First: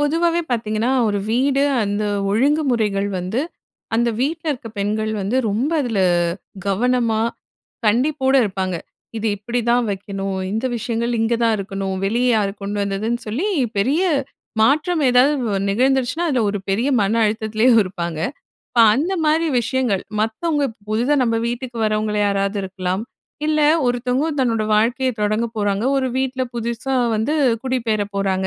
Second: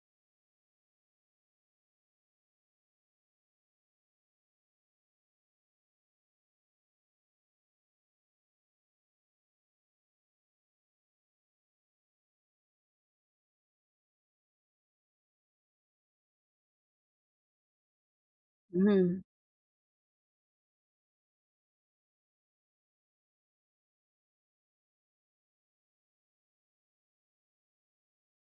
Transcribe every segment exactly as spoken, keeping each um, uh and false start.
பொதுவாவே பாத்தீங்கன்னா, ஒரு வீடு அந்த ஒழுங்குமுறைகள் வந்து, அந்த வீட்டுல இருக்க பெண்கள் வந்து, ரொம்ப அதுல கவனமா, கண்டிப்போட இருப்பாங்க. இது இப்படிதான் வைக்கணும், இந்த விஷயங்கள் இங்க தான் இருக்கணும். வெளிய யாரு கொண்டு வந்ததுன்னு சொல்லி, பெரிய மாற்றம் ஏதாவது வ நிகழ்ந்துருச்சுனா அதுல ஒரு பெரிய மன அழுத்தத்துலயும் இருப்பாங்க. அப்ப அந்த ம். மாரி விஷயங்கள், "மத்தவங்க புதிதா நம்ம வீட்டுக்கு வரவங்கல யாராவது இருக்கலாம். இல்ல ஒருத்தவங்க தன்னோட வாழ்க்கைய தொடங்க போறாங்க. ஒரு வீட்டுல, புதுசா வந்து குடிபெயர போறாங்க"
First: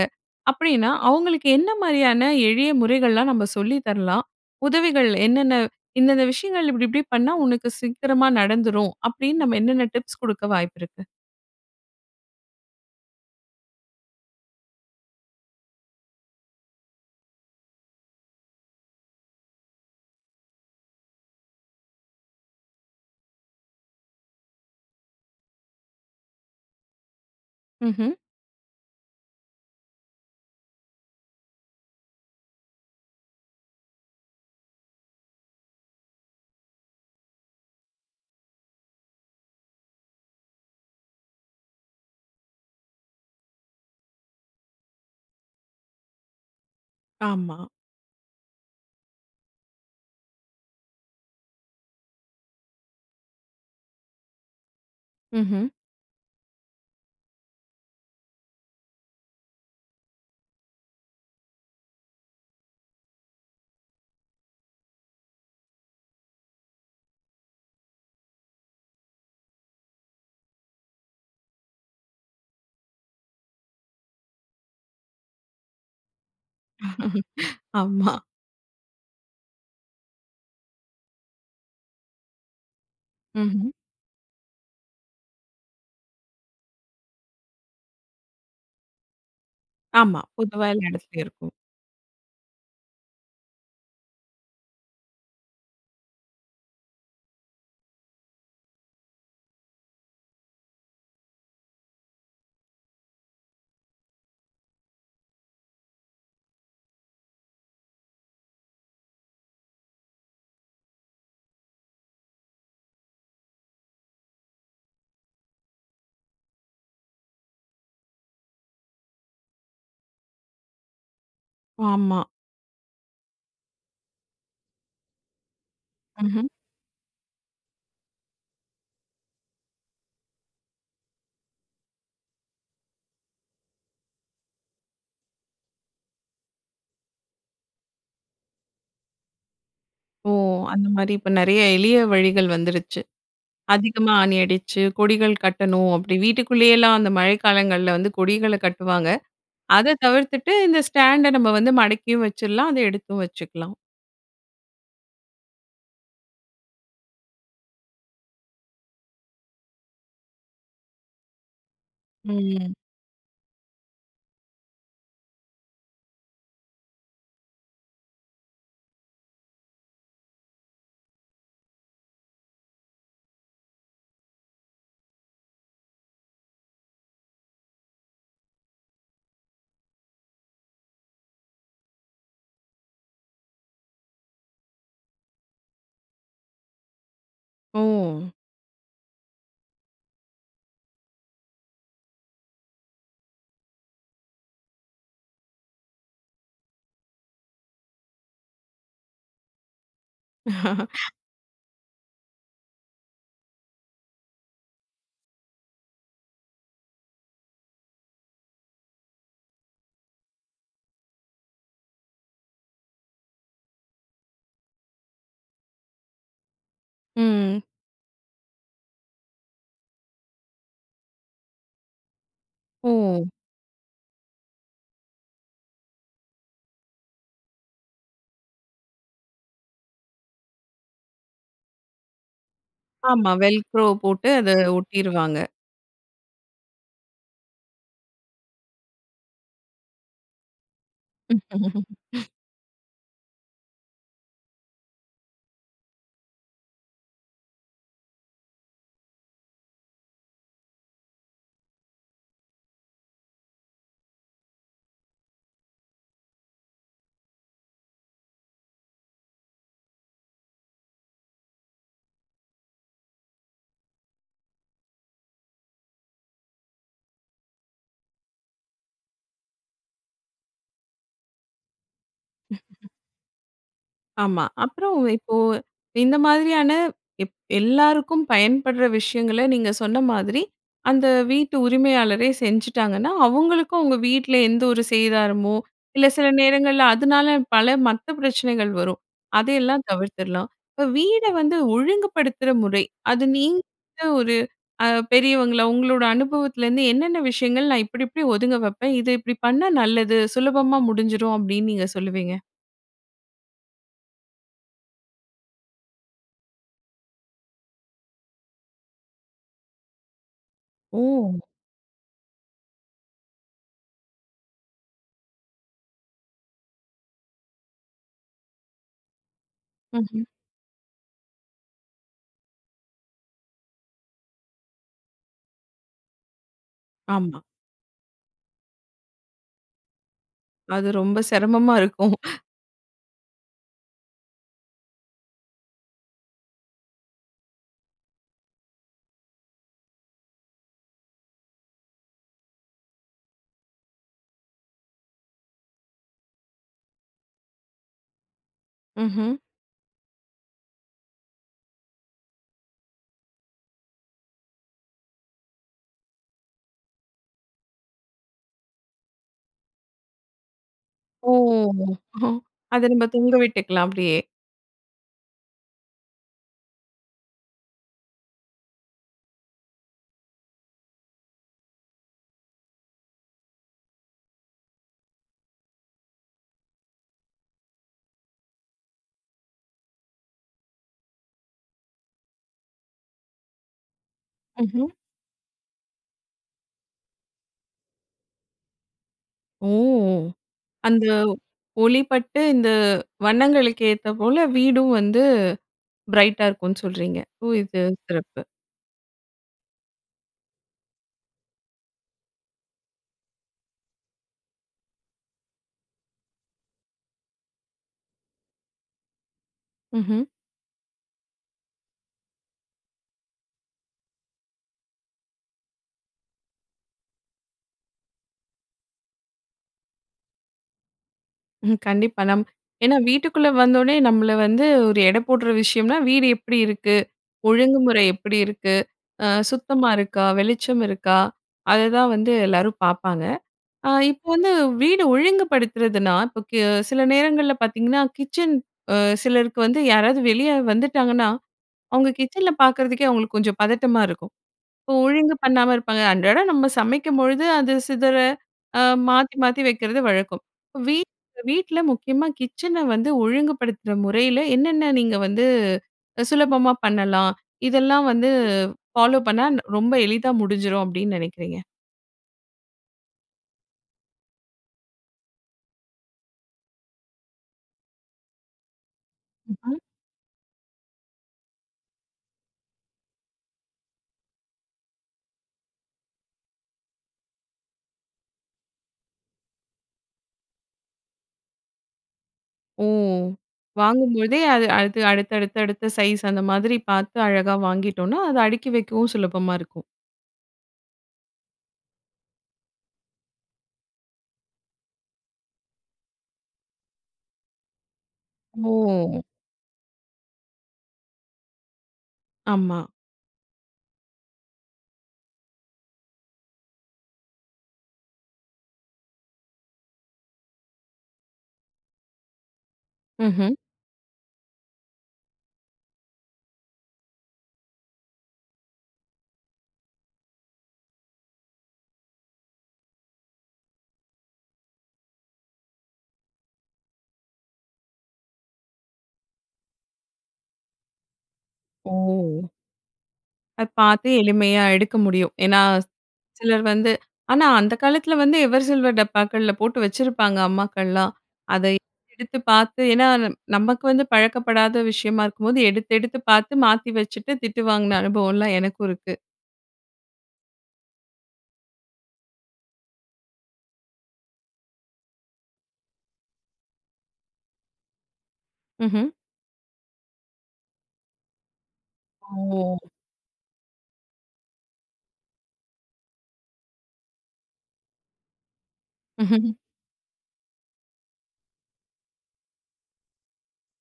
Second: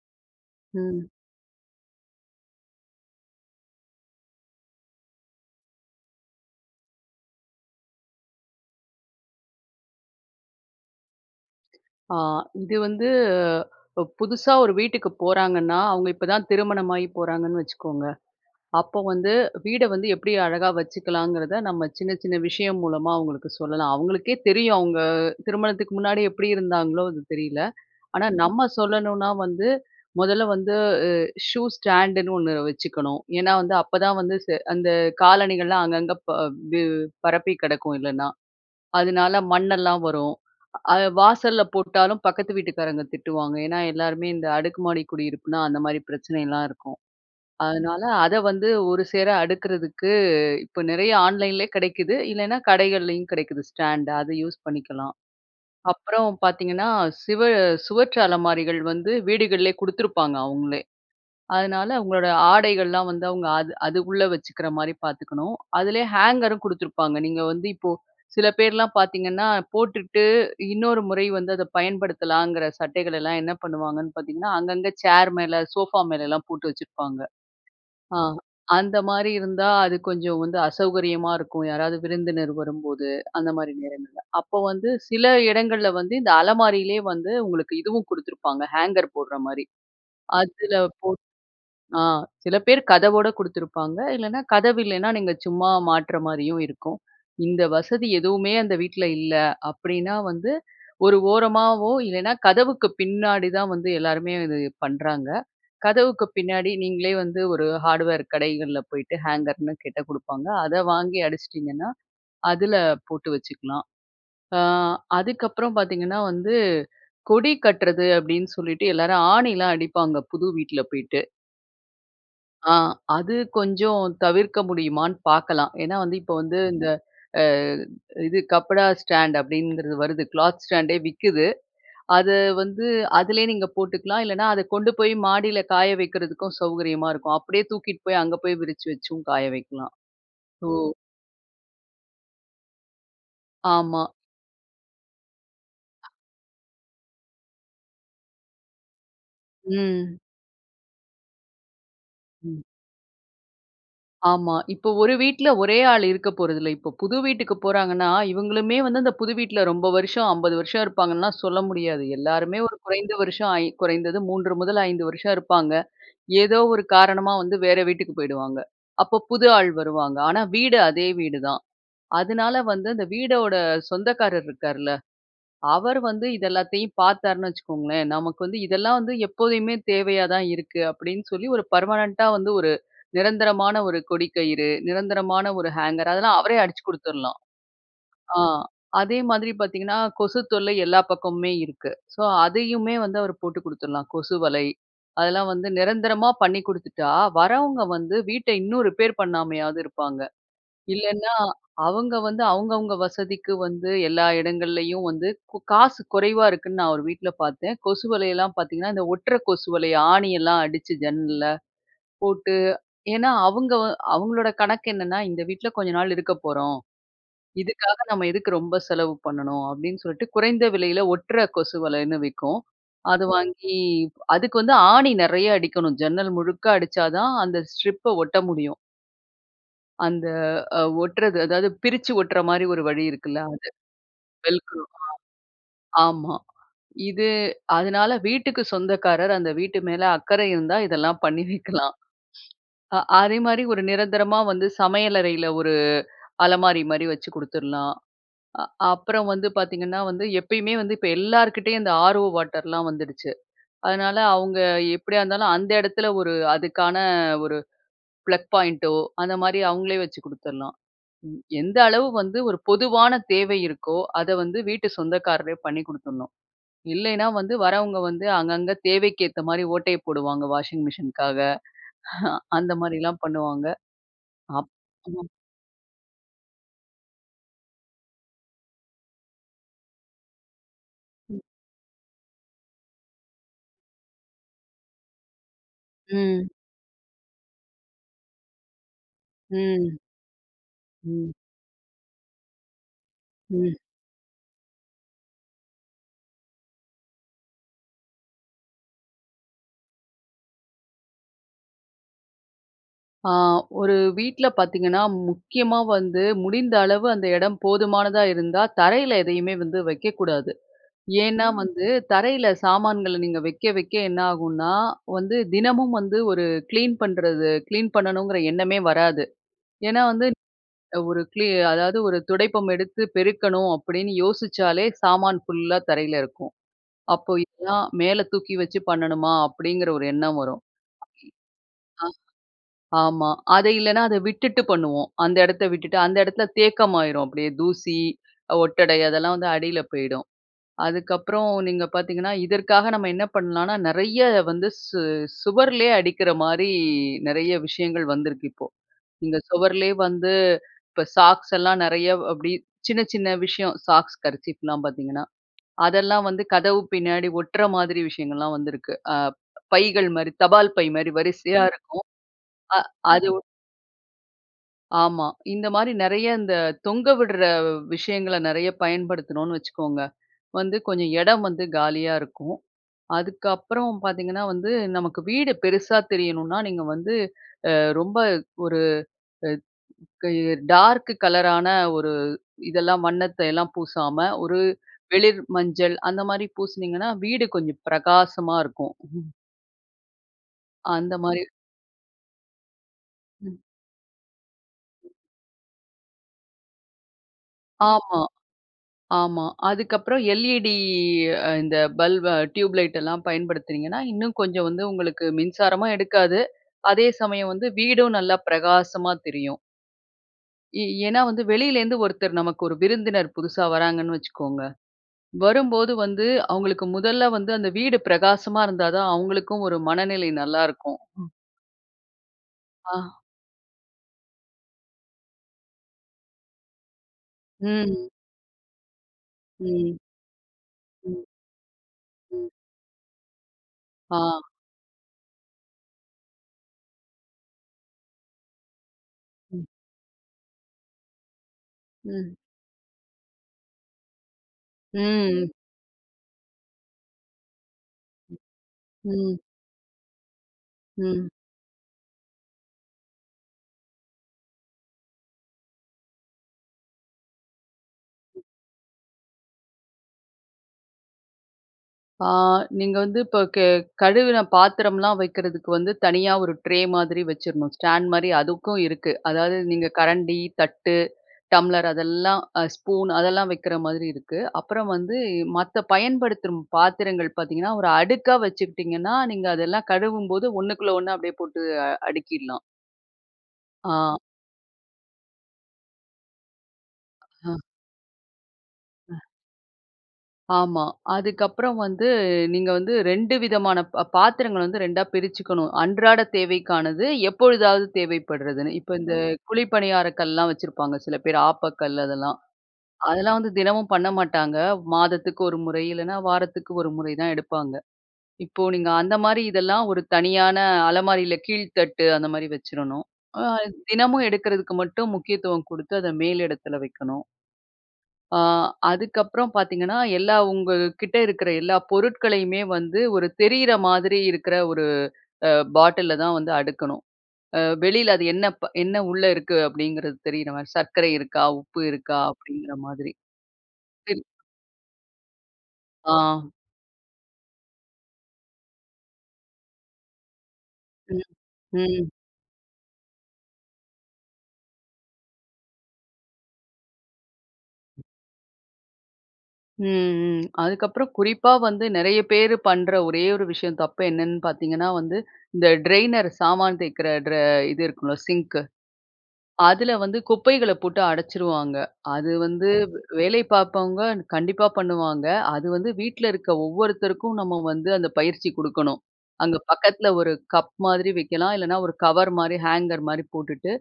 அப்படின்னா, ம். அவங்களுக்கு என்ன மாரியான எளிய முறைகள்லாம், நம்ம சொல்லி தரலாம்? உதவிகள் என்னென்ன "இந்தெந்த விஷயங்கள் இப்படி, இப்படி பண்ணா உனக்கு சீக்கிரமாக நடந்துரும்" அப்படின்னு, நம்ம என்னென்ன டிப்ஸ் குடுக்க வாய்ப்பிருக்கு? அ இது வந்து, ப புதுசா ஒரு வீட்டுக்கு போறாங்கன்னா, அவங்க இப்ப தான் திருமணமாயி போறாங்கன்னு வச்சுக்கோங்க, அப்போ வந்து, வீட வந்து எப்படி அழகா வச்சுக்கலாங்கிறத, நம்ம சின்ன, சின்ன விஷயம் மூலமா அவங்களுக்கு சொல்லலாம். அவங்களுக்கே தெரியும், அவங்க திருமணத்துக்கு முன்னாடி எப்படி இருந்தாங்களோ, அது தெரியல. ம்ஹ்ம். ஆனா நம்ம சொல்லணுனா வந்து, முதல்ல வந்து உ ஷூ ஸ்டாண்டுன்னு ஒண்ணு வச்சுக்கணும். ஏன்னா வந்து அப்பதான் வந்து செ அந்த காலணிகள்லாம் அங்கங்க ப வு பரப்பிக் கிடக்கும் இல்லனா. அதுனால மண்ணெல்லாம் வரும். அத வாசல்ல போட்டாலும் பக்கத்து வீட்டுக்காரங்க திட்டுவாங்க. ஏன்னா எல்லாருமே இந்த அடுக்கு மாடி குடியிருப்புனா, அந்த மாரி பிரச்சனையெல்லாம் இருக்கும். ஆமா. அதுனால அத வந்து ஒருசேர அடுக்குறதுக்கு, இப்ப நிறைய ஆன்லைன்லேயே கிடைக்குது. இல்லனா, கடைகள்லேயும் கிடைக்குது. ஸ்டாண்டு, அத யூஸ் பண்ணிக்கலாம். ம்ஹ்ம். அப்புறம் பாத்தீங்கன்னா, சிவ சுவற்று அலமாரிகள் வந்து வீடுகள்லேயே குடுத்துருப்பாங்க, அவுங்களே. அதனால உங்களோட ஆடைகள்லாம் வந்து அவங்க அது அது உள்ள வச்சுக்கிற மாரி பாத்துக்கணும். அதுலேயே ஹேங்கரும் குடுத்துருப்பாங்க. நீங்க வந்து இப்போ, சில பேர்லாம் பாத்தீங்கன்னா, போட்டுட்டு இன்னொரு முறை வந்து அத பயன்படுத்தலாங்கற சட்டைகளெல்லாம் என்ன பண்ணுவாங்கன்னு பாத்தீங்கன்னா, அங்கங்க சேர் மேல, சோஃபா மேலலாம் போட்டு வச்சிருப்பாங்க. ஆமா. ஆ. அந்த மாரி இருந்தா, அது கொஞ்சம் வந்து அசௌகரியமா இருக்கும். யாராவது விருந்தினர் வரும்போது, அந்த ம்ஹ்ம். மாரி நேரங்கள்ல. அப்போ வந்து சில இடங்கள்ல வந்து இந்த அலமாரியிலேயே வந்து உங்களுக்கு இதுவும் குடுத்துருப்பாங்க, ஹேங்கர் போடுற மாரி. ஆமா, பொதுவா அதுல எல்லா போ இடத்துலயும் இருக்கும். ஆ. சில பேர் கதவோட குடுத்துருப்பாங்க. இல்லைனா கதவு இல்லைனா, நீங்க சும்மா மாட்ற மாரியும் இருக்கும். இந்த வசதி எதுவுமே அந்த வீட்டுல இல்ல, அப்படினா வந்து ஒரு ஓரமாவோ இல்லைனா, கதவுக்கு பின்னாடி தான் வந்து எல்லாருமே இது பண்ணுறாங்க. கதவுக்கு பின்னாடி நீங்களே வந்து ஒரு ஹார்டுவேர் கடைகள்ல போய்ட்டு, ஹேங்கர்னு கேட்டா குடுப்பாங்க. அத வாங்கி அடிச்சிட்டிங்கன்னா, அதுல போட்டு வச்சுக்கலாம். அ, அதுக்கப்புறம் பாத்தீங்கன்னா வந்து, "கொடி கட்டுறது" அப்படின்னு சொல்லிட்டு எல்லாரும் ஆணிலாம் அடிப்பாங்க, புது வீட்டுல போயிட்டு. ஆமா. ஆ, அது கொஞ்சம் தவிர்க்க முடியுமான்னு பார்க்கலாம். ஏன்னா வந்து, இப்போ ம்ஹ்ம். வந்து இந்த அ இது கப்படா ஸ்டாண்ட் அப்படிங்கிறது வருது. க்ளாத் ஸ்டாண்டே விக்குது. அத வந்து அதிலேயே நீங்க போட்டுக்கலாம். இல்லைனா அத கொண்டு போய் மாடியில காய வைக்கிறதுக்கும் சௌகரியமா இருக்கும். அப்படியே தூக்கிட்டு போய் அங்க போய் விரிச்சு வச்சும் காய வைக்கலாம். ஓ! ஸோ அந்த மாரி இப்ப நெறைய எளிய வழிகள் வந்துடுச்சு. ஆமா. அதிகமா ஆணி அடிச்சு கொடிகள் கட்டணும். அ. அப்படி வீட்டுக்குள்ளயெல்லாம் அந்த மழை காலங்கள்ல வந்து கொடிகள கட்டுவாங்க. அத ம். தவிர்த்துட்டு இந்த ஸ்டாண்ட நம்ம வந்து மடக்கியும் ம். வச்சிருலாம், அத எடுத்தும் வச்சுக்கலாம். ஆமா. இப்போ ஒரு வீட்டில ஒரே ஆள் இருக்க போறதில்ல. இப்போ புது வீட்டுக்கு போறாங்கன்னா, இவங்களுமே வந்து அந்த புது வீட்டில ரொம்ப வருஷம் அம்பது வருஷம் இருப்பாங்கன்னுலாம் சொல்ல முடியாது. எல்லாருமே ம். ஒரு குறைந்த வருஷம் ஐ குறைந்தது மூன்று முதல் ஐந்து வருஷம் இருப்பாங்க. ஏதோ ஒரு காரணமா வந்து வேற வீட்டுக்கு போயிடுவாங்க. அப்போ புது ஆள் வருவாங்க. ஆனா வீடு அதே வீடுதான். அதனால வந்து அந்த வீட்டோட சொந்தக்காரர் இருக்கார்ல, அவர் வந்து இது எல்லாத்தையும் பார்த்தார்னு வச்சுக்கோங்களேன், "நமக்கு வந்து இதெல்லாம் வந்து எப்போதுமே தேவையா தான் இருக்கு" அப்படீன்னு சொல்லி ஒரு பெர்மனன்ட்டா வந்து ஒரு நிரந்தரமான ஒரு கொடி கயிறு, நிரந்தரமான ஒரு ஹேங்கர் அதெல்லாம் அவரே அடிச்சு குடுத்தரலாம். ஓ. ஆ, அதே மாதிரி பார்த்தீங்கன்னா, கொசு தொல்லை எல்லா பக்கமுமே இருக்கு. ஸோ அதையுமே வந்து அவர் போட்டு குடுத்தரலாம். கொசு வலை அதெல்லாம் வந்து நிரந்தரமா பண்ணி குடுத்துட்டா, வரவங்க வந்து வீட்டை இன்னும் ரிப்பேர் பண்ணாமையாவது இருப்பாங்க. இல்லன்னா அவங்க வந்து அவங்கவங்க வசதிக்கு வந்து எல்லா இடங்கள்லேயும் வந்து கு காசு குறைவா இருக்குன்னு நான் ஒரு வீட்டில பார்த்தேன் கொசு வலையெல்லாம் பார்த்தீங்கன்னா, இந்த ஒட்டுற கொசு வலை ஆணியெல்லாம் அடிச்சு ஜன்னல்ல போட்டு ஏன்னா அவங்க அவங்களோட கணக்கு என்னென்னா, "இந்த வீட்டில கொஞ்ச நாள் இருக்க போறோம். ம். இதுக்காக நம்ம எதுக்கு ரொம்ப செலவு பண்ணணும்?" அப்படீன்னு சொல்லிட்டு குறைந்த விலையில ஒட்டுற கொசு வலைன்னு விக்கும். அது ஓ. வாங்கி அதுக்கு வந்து ஆணி நெறையா அடிக்கணும். ஜன்னல் முழுக்க அடிச்சா தான் அந்த ஸ்ட்ரிப்ப ஒட்ட முடியும். அந்த அ ஒட்றது அதாவது பிரிச்சு ஒட்ற மாரி ஒரு வழி ஆமா. இருக்குல்ல அது. வெல்க்ரோவ் போட்டு அத வெல்க்ரோவா? ஒட்டிருவாங்க. ஆமா. இது அதனால வீட்டுக்கு சொந்தக்காரர், அந்த வீட்டு மேல அக்கறை இருந்தா இதெல்லாம் பண்ணி வைக்கலாம். அ அதேமாரி ஒரு நிரந்தரமா வந்து சமையலறையில ஒரு அலமாரி மாரி வச்சு குடுத்துர்லாம். அ அப்புறம் வந்து பாத்தீங்கன்னா, வந்து எப்பயுமே வந்து இப்ப எல்லார்கிட்டெயும் இந்த ஆர் ஓ வாட்டர்லாம் வந்துருச்சு. அதுனால அவுங்க எப்படியா இருந்தாலும் அந்த இடத்துல ஒரு அதுக்கான ஒரு ப்ளக் பாயிண்டோ, அந்த மாரி அவங்களே வச்சு குடுத்தர்லாம். ம். எந்த அளவு வந்து ஒரு பொதுவான தேவை இருக்கோ, அத வந்து வீட்டு சொந்தக்காரரே பண்ணி குடுத்துர்ணும். இல்லைனா வந்து வரவங்க வந்து அங்கங்க தேவைக்கேத்த மாரி ஓட்டைய போடுவாங்க வாஷிங் மிஷினுக்காக. ஹ அந்த மாரிலாம் பண்ணுவாங்க. ஆமா. அப்புறம் அப்புறோ இப்போ, இந்த மாதிரியான எப் எல்லாருக்கும் பயன்படுற விஷயங்கள நீங்க சொன்ன மாதிரி, அந்த ம். வீட்டு உரிமையாளரே செஞ்சுட்டாங்கன்னா, அவுங்களுக்கும் உங்க வீட்ல எந்த ஒரு சேதாரமோ, இல்ல சில ம். நேரங்கள்ல அதுனால, பல மத்த பிரச்சனைகள் வரும். அதயெல்லாம் ம். தவிர்த்துர்லாம். இப்ப வீட ம். வந்து ஒழுங்குபடுத்துற முறை, அது நீங்க ம் ஒரு அ பெரியவங்களா, உங்களோட அனுபவத்துலேருந்து என்னென்ன விஷயங்கள் நா இப்டிப்டி ஒதுங்க வப்பேன், இத இப்டி பண்ணா நல்லது, சுலபமா முடிஞ்சிரும் அப்படின்னு நீங்க சொல்லுவீங்க? அ ஒரு வீட்டில பார்த்தீங்கன்னா, முக்கியமா வந்து முடிந்த அளவு அந்த இடம் போதுமானதா இருந்தா தரையில எதையுமே வந்து வைக்கக்கூடாது. ஓ! ஏன்னா, வந்து தரையில சாமான்கள நீங்க வைக்க வைக்க என்னாகும்னா வந்து, தினமும் வந்து ஒரு கிளீன் பண்ணுறது கிளீன் பண்ணணுங்கிற எண்ணமே வராது. ஏன்னா ம்ஹ்ம். வந்து ஒரு கிளி அதாவது, "ஒரு துடைப்பம் எடுத்து பெருக்கணும்" அப்படின்னு யோசிச்சாலே, சாமான் ஃபுல்லா தரையில இருக்கும். "அப்போ ஆமா. இதல்லாம் மேல தூக்கி வச்சு பண்ணணுமா? அப்படிங்கிற ஒரு எண்ணம் வரும். அது ரொம்ப சிரமமா இருக்கும். [unintelligible] ஆமா. ஆமா, அத இல்லன்னா அத விட்டுட்டு பண்ணுவோம். அந்த இடத்த விட்டுட்டு. அந்த இடத்தில தேக்கம்மாயிரும். அப்படியே தூசி அ ஒட்டடை அதெல்லாம் வந்து அடியில போயிடும். அதுக்கப்புறம் நீங்க பார்த்தீங்கன்னா, இதற்காக நம்ம என்ன பண்ணலானா நெறைய வந்து சு சுவர்லேயே அடிக்கிற மாரி நெறைய விஷயங்கள் வந்திருக்கு இப்போ. ம்ஹ்ம். இந்த சுவருலேயே வந்து, இப்ப சாக்ஸ் எல்லாம் நெறைய அப்டி சின்ன சின்ன விஷயம் சாக்ஸ் கர்ச்சீஃப்லாம் பார்த்தீங்கன்னா. அதெல்லாம் வந்து கதவு பின்னாடி ஒட்டுற மாதிரி விஷயங்கள்லாம் வந்திருக்கு. அ பைகள் மாரி, தபால் பை மாரி ஓ! வரிசையா இருக்கும். ஹோ! அ அத நம்ம அது தொங்க விட்டுக்கலாம், அப்படியே. ஆமா. இந்த மாரி நிறைய இந்த தொங்க விட்ற விஷயங்கள நிறைய பயன்படுத்துனோம்னு வச்சுக்கோங்க, வந்து கொஞ்சம் இடம் வந்து காலியா இருக்கும். அதுக்கப்புறம் பாத்தீங்கன்னா, வந்து நமக்கு வீடு பெருசா தெரியணுனா, நீங்க வந்து அ ரொம்ப ஒரு அ கய டார்க் கலரான ஒரு இதெல்லாம் வண்ணத்தையெல்லாம் பூசாம, ஒரு ம்ஹ்ம். வெளிர் மஞ்சள் அந்த மாரி பூசுனீங்கன்னா வீடு கொஞ்சம் பிரகாசமா இருக்கும். ஓ! அந்த அந்த மாரி. ஒளி பட்டு இந்த ம். வண்ணங்களுக்கு ஏத்த போல, வீடும் வந்து பிரைட்டா இருக்கும்னு சொல்றீங்க. ஓ! இது ஆமா, சிறப்பு. ஆமா. அதுக்கப்புறம் எல்இடி அ இந்த பல்ப அ டியூப்லைட் எல்லாம் பயன்படுத்துனீங்கன்னா, இன்னும் கொஞ்சம் வந்து உங்களுக்கு மின்சாரமும் எடுக்காது, அதே சமயம் வந்து வீடும் நல்லா பிரகாசமா தெரியும். ம்ஹ்ம். ஏ ஏன்னா வந்து வெளியில இருந்து ஒருத்தர் நமக்கு ஒரு விருந்தினர் புதுசா வர்றாங்கன்னு வச்சிக்கோங்க. வரும்போது வந்து அவுங்களுக்கு முதல்ல வந்து, அந்த வீடு பிரகாசமா இருந்தா தான் அவுங்களுக்கும் ஒரு மனநிலை நல்லா இருக்கும். ம். ம் கண்டிப்பா. நம் ஏன்னா அ. வீட்டுக்குள்ள வந்த ஒடனே நம்மள வந்து ஒரு எடை போட்ற விஷயம்னா, வீடு எப்டி இருக்கு? ஒழுங்குமுறை ம். எப்டி இருக்கு? ஆ சுத்தமா ம். இருக்கா? வெளிச்சம் இருக்கா? ம். அததான் வந்து ம். எல்லாரும் பாப்பாங்க. அ ஆ. இப்போ வந்து வீடு ஒழுங்குபடுத்துறதுன்னா, இப்போ கு சில நேரங்கள்ல பாத்தீங்கன்னா, கிச்சன் அ சிலருக்கு ம். வந்து யாராவது வெளி ஆளு வந்துட்டாங்கன்னா, அவங்க ம். கிச்சன பாக்கறதுக்கே அவங்களுக்கு கொஞ்சம் பதட்டமா இருக்கும். அப்போ ஒழுங்கு ம். பண்ணாம இருப்பாங்க. அன்றாடம் நம்ம சமைக்கும்பொழுது அது சிதற ம், அ மாத்தி ம். மாத்தி வைக்கிறது வழக்கம். வீட் ம். வீட்ல முக்கியமா கிச்சன வந்து ஒழுங்குபடுத்துற முறையில என்னென்ன நீங்க வந்து சுலபமா பண்ணலாம்? இதெல்லாம் வந்து ஃபாலோ பண்ணா ரொம்ப எளிதா முடிஞ்சிரும் அப்டின்னு நினைக்கிறீங்க? ஆ நீங்க வந்து இப்ப கே கழுவுன பாத்திரம்லாம் வைக்கிறதுக்கு வந்து தனியா ஒரு ட்ரே மாதிரி வச்சுறணும். ஸ்டாண்ட் மாரி அதுக்கும் இருக்கு. அதாவது ஹ்ம். நீங்க கரண்டி, தட்டு, டம்ளர் அதெல்லாம் அ ஸ்பூன் அதெல்லாம் வைக்கிற மாதிரி இருக்கு. அப்புறம் வந்து மத்த பயன்படுத்துரும் பாத்திரங்கள் பாத்தீங்கன்னா, ஒரு அடுக்கா வச்சுக்கிட்டிங்கன்னா நீங்க அதெல்லாம் கழுவும்போது ஒண்ணுக்குள்ள ஒண்ணா அப்படியே போட்டு அடுக்கிடலாம். ஓ! ஆ. வாங்கும்போதே அது அடுத்து அடுத்த அடுத்த சைஸ் அந்த மாதிரி பார்த்து அழகா அ. வாங்கிட்டோன்னா, அது அடுக்கி வைக்கவும் அ. சுலபமா இருக்கும். ஆமா. அதுக்கப்புறம் வந்து நீங்க வந்து ரெண்டு விதமான ப பாத்திரங்கள் வந்து ரெண்டா பிரிச்சுக்கணும். அன்றாட தேவைக்கானது, எப்பொழுதாவது தேவைப்படுறதுன்னு. இப்ப இந்த ஓ! குழி பணியார கல்லெல்லாம் வச்சிருப்பாங்க சில பேரு ஆப்பக்கல் அதெல்லாம். ஆமா. அதெல்லாம் வந்து தினமும் பண்ண மாட்டாங்க. மாதத்துக்கு ஒரு முறை இல்லனா வாரத்துக்கு ஒரு முறை தான் எடுப்பாங்க. இப்போ நீங்க அந்த மாரி இதெல்லாம் ஒரு தனியான அலமாரியில கீழ்த்தட்டு, அந்தமாதிரி வச்சுறணும். அ ம்ஹ்ம். தினமும் எடுக்கிறதுக்கு மட்டும் முக்கியத்துவம் குடுத்து அத மேல் இடத்துல வைக்கணும். அ அதுக்கப்புறம் பாத்தீங்கன்னா, எல்லா உங்க கிட்ட இருக்கிற எல்லா பொருட்களையுமே வந்து ஒரு தெரியுற மாதிரி இருக்கிற ஒரு அ பாட்டில்ல தான் வந்து அடுக்கணும். அ வெளியில அது என்ன ப் என்ன உள்ள இருக்கு, அப்படிங்குறது தெரியுற மாரி. சர்க்கரை இருக்கா? உப்பு இருக்கா? ஓ! அப்படிங்கிற மாதிரி. அத பார்த்து [unintelligible] எளிமையா எடுக்க முடியும். ஏன்னா, ஆ. சிலர் வந்து ஆனா அந்த காலத்தில வந்து எவர் சில்வர் டப்பாக்கள்ல போட்டு வச்சிருப்பாங்க அம்மாக்கள்லாம். ம், அத ம். எடுத்து பார்த்து ஏன்னா நமக்கு வந்து பழக்கப்படாத விஷயமா இருக்கும்போது, எடுத்து, எடுத்து பார்த்து மாத்தி வச்சுட்டு, திட்டு வாங்குன அனுபவமெல்லாம் எனக்கும் இருக்கு. ம், ம். அதுக்கப்புறம் குறிப்பா வந்து நிறைய பேரு பண்ற ஒரே ஒரு விஷயம், தப்பு என்னன்னு பாத்தீங்கன்னா வந்து, இந்த "டிரெய்னர்" சாமான் தேய்க்கற டிர இது இருக்கும்ல சிங்க்கு. ம்ஹூம். அதுல வந்து குப்பைகள போட்டு அடச்சிருவாங்க. அது வந்து, ஓ! வேலை பாப்பவங்க கண்டிப்பா பண்ணுவாங்க. அது வந்து வீட்டுல இருக்க ஒவ்வொருத்தருக்கும் நம்ம வந்து, அந்த பயிற்சி குடுக்கணும். அங்க பக்கத்துல ஒரு கப் மாதிரி வைக்கலாம். இல்லன்னா, ஒரு கவர் மாரி ஹேங்கர் மாரி போட்டுட்டு,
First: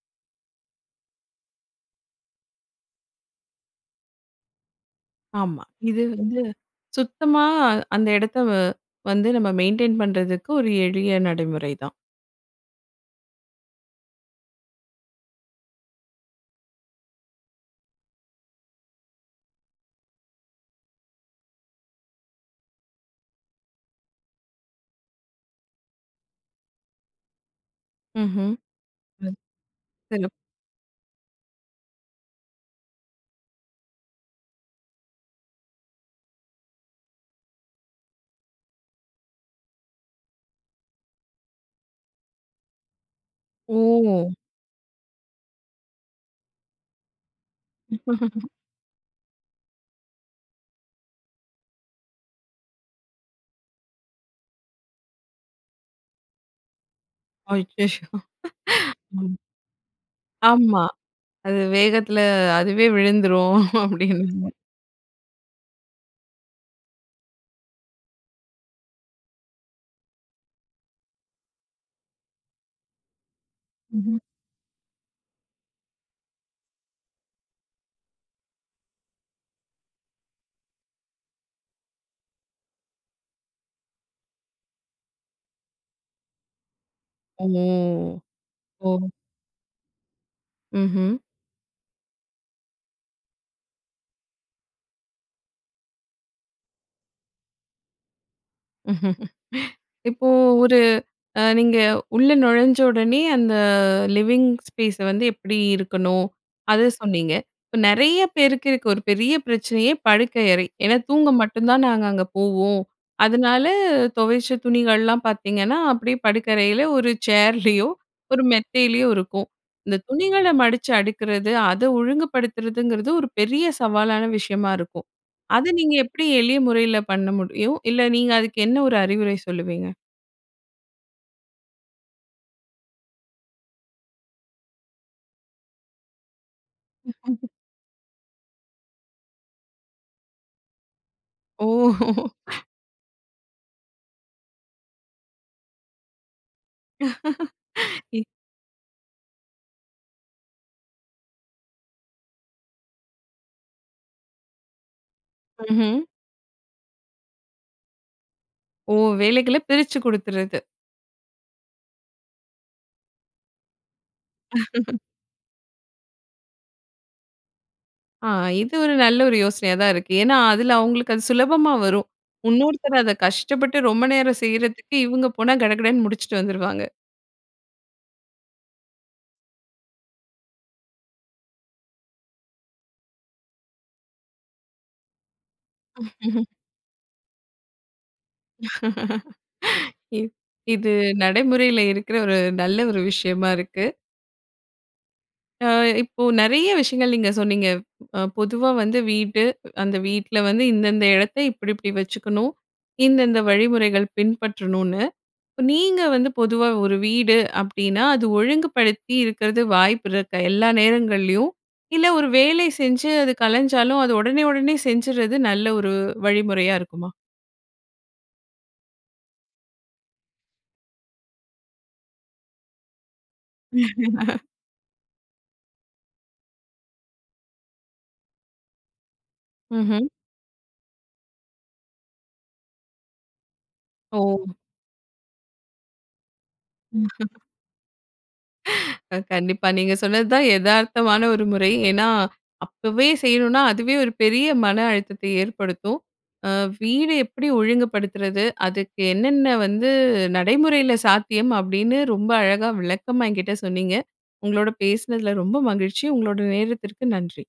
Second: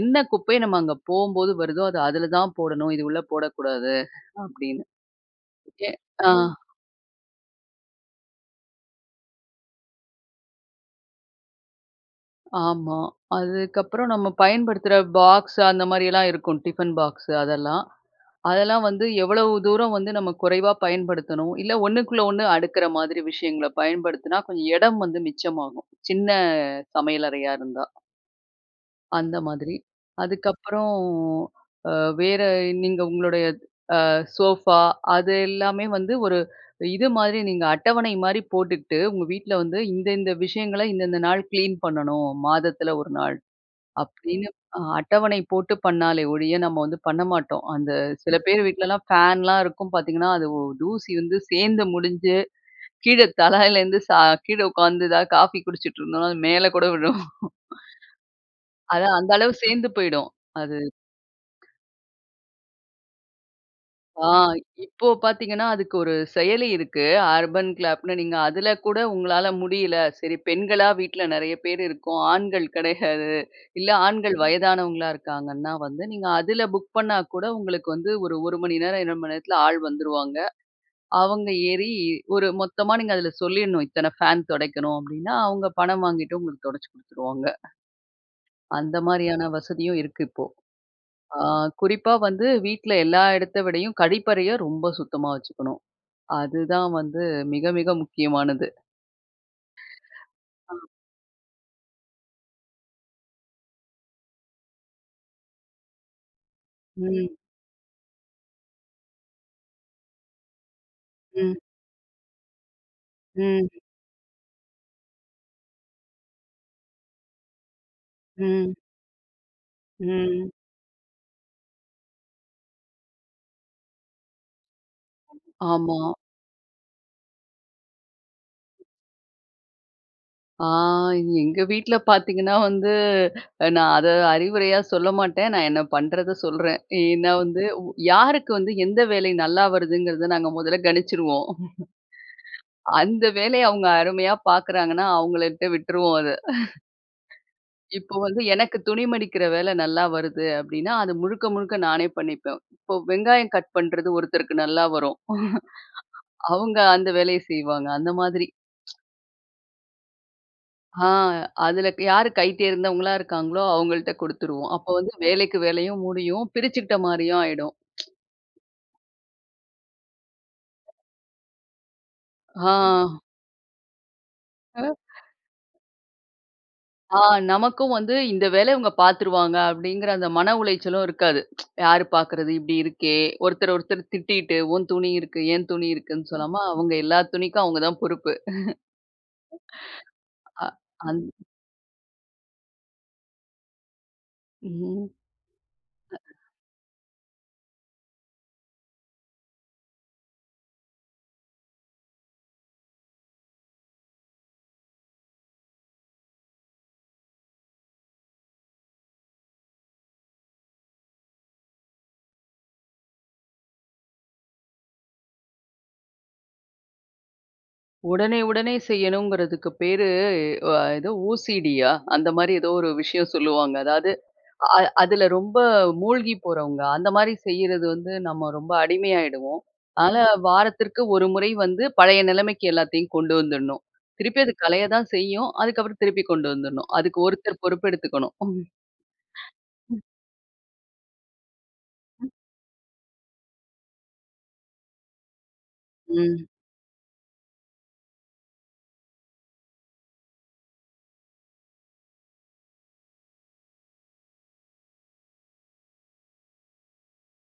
என்ன குப்பைய நம்ம அங்க போம்போது வருதோ, அத அதுல தான் போடணும். இது உள்ள போடக்கூடாது அப்படினு, ஆமா. எ இது ஆ. வந்து, சுத்தமா அந்த இடத்த அ, வந்து நம்ம மெயின்டெயின் பண்றதுக்கு ஒரு எளிய நடைமுறை தான். ஆமா. அதுக்கப்புறம் நம்ம பயன்படுத்துற பாக்ஸ், அந்த மாரியெல்லாம் இருக்கும். "ஃடிபன் பாக்ஸு" அதெல்லாம். அதெல்லாம் வந்து எவ்வளவு தூரம் வந்து நம்ம குறைவா பயன்படுத்தணும். இல்ல ஒண்ணுக்குள்ள ஒண்ணு, அடுக்குற மாதிரி விஷயங்கள பயன்படுத்துனா, கொஞ்சம் இடம் வந்து மிச்சமாகும். சின்ன சமையலறையா இருந்தா. ம்ஹூம்.. அந்த மாதிரி. [unintelligible] அதுக்கப்புறம் அ, வேற நீங்க உங்களுடைய அ சோஃபா அது எல்லாமே வந்து, ஒரு இது மாரி நீங்க அட்டவணை மாரி போட்டுக்கிட்டு, "உங்க வீட்டுல வந்து இந்தந்த விஷயங்கள, இந்தந்த நாள் கிளீன் பண்ணணும், மாதத்துல ஒரு நாள்", ஓ! அப்படின்னு அ அட்டவணை போட்டு பண்ணாலே ஒழிய, நம்ம வந்து பண்ண மாட்டோம். அந்த சில பேரு வீட்டுலலாம் ஃபேன்லாம் இருக்கும் பார்த்தீங்கன்னா, அது ஒ தூசி வந்து சேந்து முடிஞ்சு, கீழ தலையிலேருந்து சா கீழ உட்காந்து ஏதாவது காஃபி குடிச்சிட்டு இருந்தோம்னா, அது மேலே கூட விழும். ஐயயோ! அதான். அந்த ம். அளவு சேந்து போயிடும் அது.. ஆமா. அது வேகத்துல அதுவே விழுந்துரும், ஆ. அப்டின்னு.. இப்போ பார்த்தீங்கன்னா, அதுக்கு ஒரு செயலி இருக்கு, அர்பன் கிளாப்னு. நீங்க அதுல கூட உங்களால முடியல சரி, பெண்களா வீட்ல நெறைய பேரு இருக்கோம். ஆண்கள் கெடையாது. இல்ல ம்ஹூம். ஆண்கள் வயதானவங்களா இருக்காங்கன்னா வந்து, நீங்க அதுல புக் பண்ணா கூட உங்களுக்கு வந்து ஒரு, ஒரு மணி நேரம், இரண்டு மணி நேரத்துல ஆள் வந்துருவாங்க. அவங்க ஏறி, ஒரு மொத்தமா நீங்க அதுல சொல்லிடணும், இத்தன ஃபேன் துடைக்கணும் அப்டின்னா அவங்க பணம் வாங்கிட்டு, உங்களுக்கு துடைச்சு ஓ! குடுத்துருவாங்க. அந்த ஓ! மாரியான வசதியும் இருக்கு இப்போ. ம்ஹூம். ஆ, குறிப்பா வந்து வீட்ல எல்லா எடத்த விடயும், கழிப்பறைய ரொம்ப சுத்தமா வச்சுக்கணும். அதுதான் வந்து மிக, மிக முக்கியமானது.. இப்போ அ. ஒரு, அ நீங்க உள்ள நொழஞ்ச உடனே அந்த லிவிங்ஸ் ஸ்பேச வந்து எப்படி இருக்கணும், அத ம். சொன்னீங்க. இப்ப நெறைய பேருக்கு இருக்க ஒரு பெரிய பிரச்சனையே, படுக்கை அறை. ஏனா, தூங்க ம். மட்டும் தான் நாங்க அங்க போவோம். அதனால ம். தொவச்ச துணிகள்லாம் பார்த்தீங்கன்னா, அப்படியே படுக்கறையில ஒரு சேர்லயோ, ஒரு ம். மெத்தையிலயோ இருக்கும். இந்த துணிகள ம். மடிச்சு அடுக்குறது, அத ஒழுங்குபடுத்துறதுங்கறது ஒரு பெரிய சவாலான விஷயமா இருக்கும். அத நீங்க ,ஆமா. எப்படி எளிய முறையில பண்ண முடியும்? இல்ல நீங்க அதுக்கு என்ன ஒரு அறிவுரை சொல்லுவீங்க? அ எங்க வீட்ல பார்த்தீங்கன்னா வந்து நா அத அறிவுரையா சொல்ல மாட்டேன். நான் என்ன பண்ணறத சொல்றேன். ஏன்னா வந்து யாருக்கு வந்து எந்த வேலை நல்லா வருதுங்கிறத நாங்க முதல்ல கணிச்சுறுவோம். ஓ! அந்த வேலைய அவுங்க அருமையா பாக்குறாங்கன்னா அவங்களட்ட விட்டுருவோம் அத. இப்போ இ. வந்து எனக்கு துணி மடிக்கிற வேல நல்லா வருது அப்படின்னா அத முழுக்க முழுக்க நானே பண்ணிப்பேன். இப்ப வெங்காயம் கட் பண்றது ஒருத்தருக்கு நல்லா வரும். ம்ஹ்ம். அவுங்க அந்த வேலைய செய்வாங்க. அந்த மாதிரி. ஓ! வேலைகள பிரிச்சு குடுத்துறது. ஆ. அதில க் யாரு கை தேர்ந்தவங்களா இருக்காங்களோ, அவங்கள்ட குடுத்துருவோம். அப்போ வந்து வேலைக்கு வேலையும் முடியும். பிரிச்சிக்கிட்ட மாரியும் ஆயிடும். ஆ, இது ஒரு நல்ல ஒரு யோசனையா தான் இருக்கு. ஏன்னா அதில அவங்களுக்கு அது சுலபமா வரும். இன்னொருத்தர் அதை ஆ. கஷ்டப்பட்டு ரொம்ப நேரம் ஆ. செய்றதுக்கு, இவங்க போனா கடகடன்னு முடிச்சுட்டு வந்துருவாங்க. ஆ நமக்கும் வந்து இந்த வேல இவங்க பார்த்துருவாங்க அப்படிங்கிற அந்த மன உளைச்சலும் இருக்காது. யார் பார்க்கிறது இப்படி இருக்கே! ஒருத்தர் ஒருத்தர் திட்டிட்டு உன் துணி இருக்கு, என் துணி இருக்குன்னு சொல்லாம அவங்க எல்லா துணிக்கும் அவங்க தான் பொறுப்பு. இ ஆ, இது அந் நடைமுறையில இருக்கிற ஒரு நல்ல ஒரு விஷயமா இருக்கு. ம். அ. அ இப்போ நெறைய விஷயங்கள் நீங்க சொன்னீங்க. அ பொதுவா வந்து வீடு, அந்த வீட்ல வந்து இந்தந்த இடத்த இப்டிப்டி வச்சுக்கணும், இந்தந்த வழிமுறைகள் பின்பற்றணுன்னு, இப்ப நீங்க வந்து பொதுவா ஒரு வீடு அப்படின்னா அது ஒழுங்குபடுத்தி இருக்கறது வாய்ப்புருக்கா, எல்லா நேரங்கள்லயும்? இல்ல, ஒரு வேலை செஞ்சு அது கலஞ்சாலும் அத உடனே உடனே செஞ்சுறது நல்ல ஒரு வழிமுறையா இருக்குமா? உடனே உடனே செய்யணுங்கிறதுக்கு பேரு அ எதோ ஓசிடியா? அந்த மாரி ஏதோ ஒரு விஷயம் சொல்லுவாங்க. அதாவது அ அதில ரொம்ப மூழ்கி போறவங்க. அந்த மாரி செய்றது வந்து நம்ம ரொம்ப அடிமையாய்டுவோம். ம்ஹ்ம். அதனால வாரத்திற்கு ஒரு முறை வந்து பழைய நிலைமைக்கி எல்லாத்தையும் கொண்டு வந்துடணும். ஓ! திருப்பி அது கலைய தான் செய்யும். அதுக்கப்புறம் திருப்பி கொண்டு வந்துறணும். அதுக்கு ஒருத்தர் பொறுப்பு எடுத்துக்கணும். அம். அ கண்டிப்பா நீங்க ம். சொன்னதுதான் எதார்த்தமான ஒரு முறை. ஏன்னா ம். அப்பவே செய்யணுன்னா, அதுவே ஒரு பெரிய மன அழுத்தத்தை ஏற்படுத்தும். ம். அ வீட எப்டி ஒழுங்குபடுத்துறது? அதுக்கு என்னென்ன வந்து நடைமுறைல சாத்தியம் அப்படின்னு ரொம்ப அழகா விளக்கமா என்கிட்ட சொன்னீங்க. உங்களோட பேசுனதுல ரொம்ப மகிழ்ச்சி. உங்களோட நேரத்திற்கு நன்றி.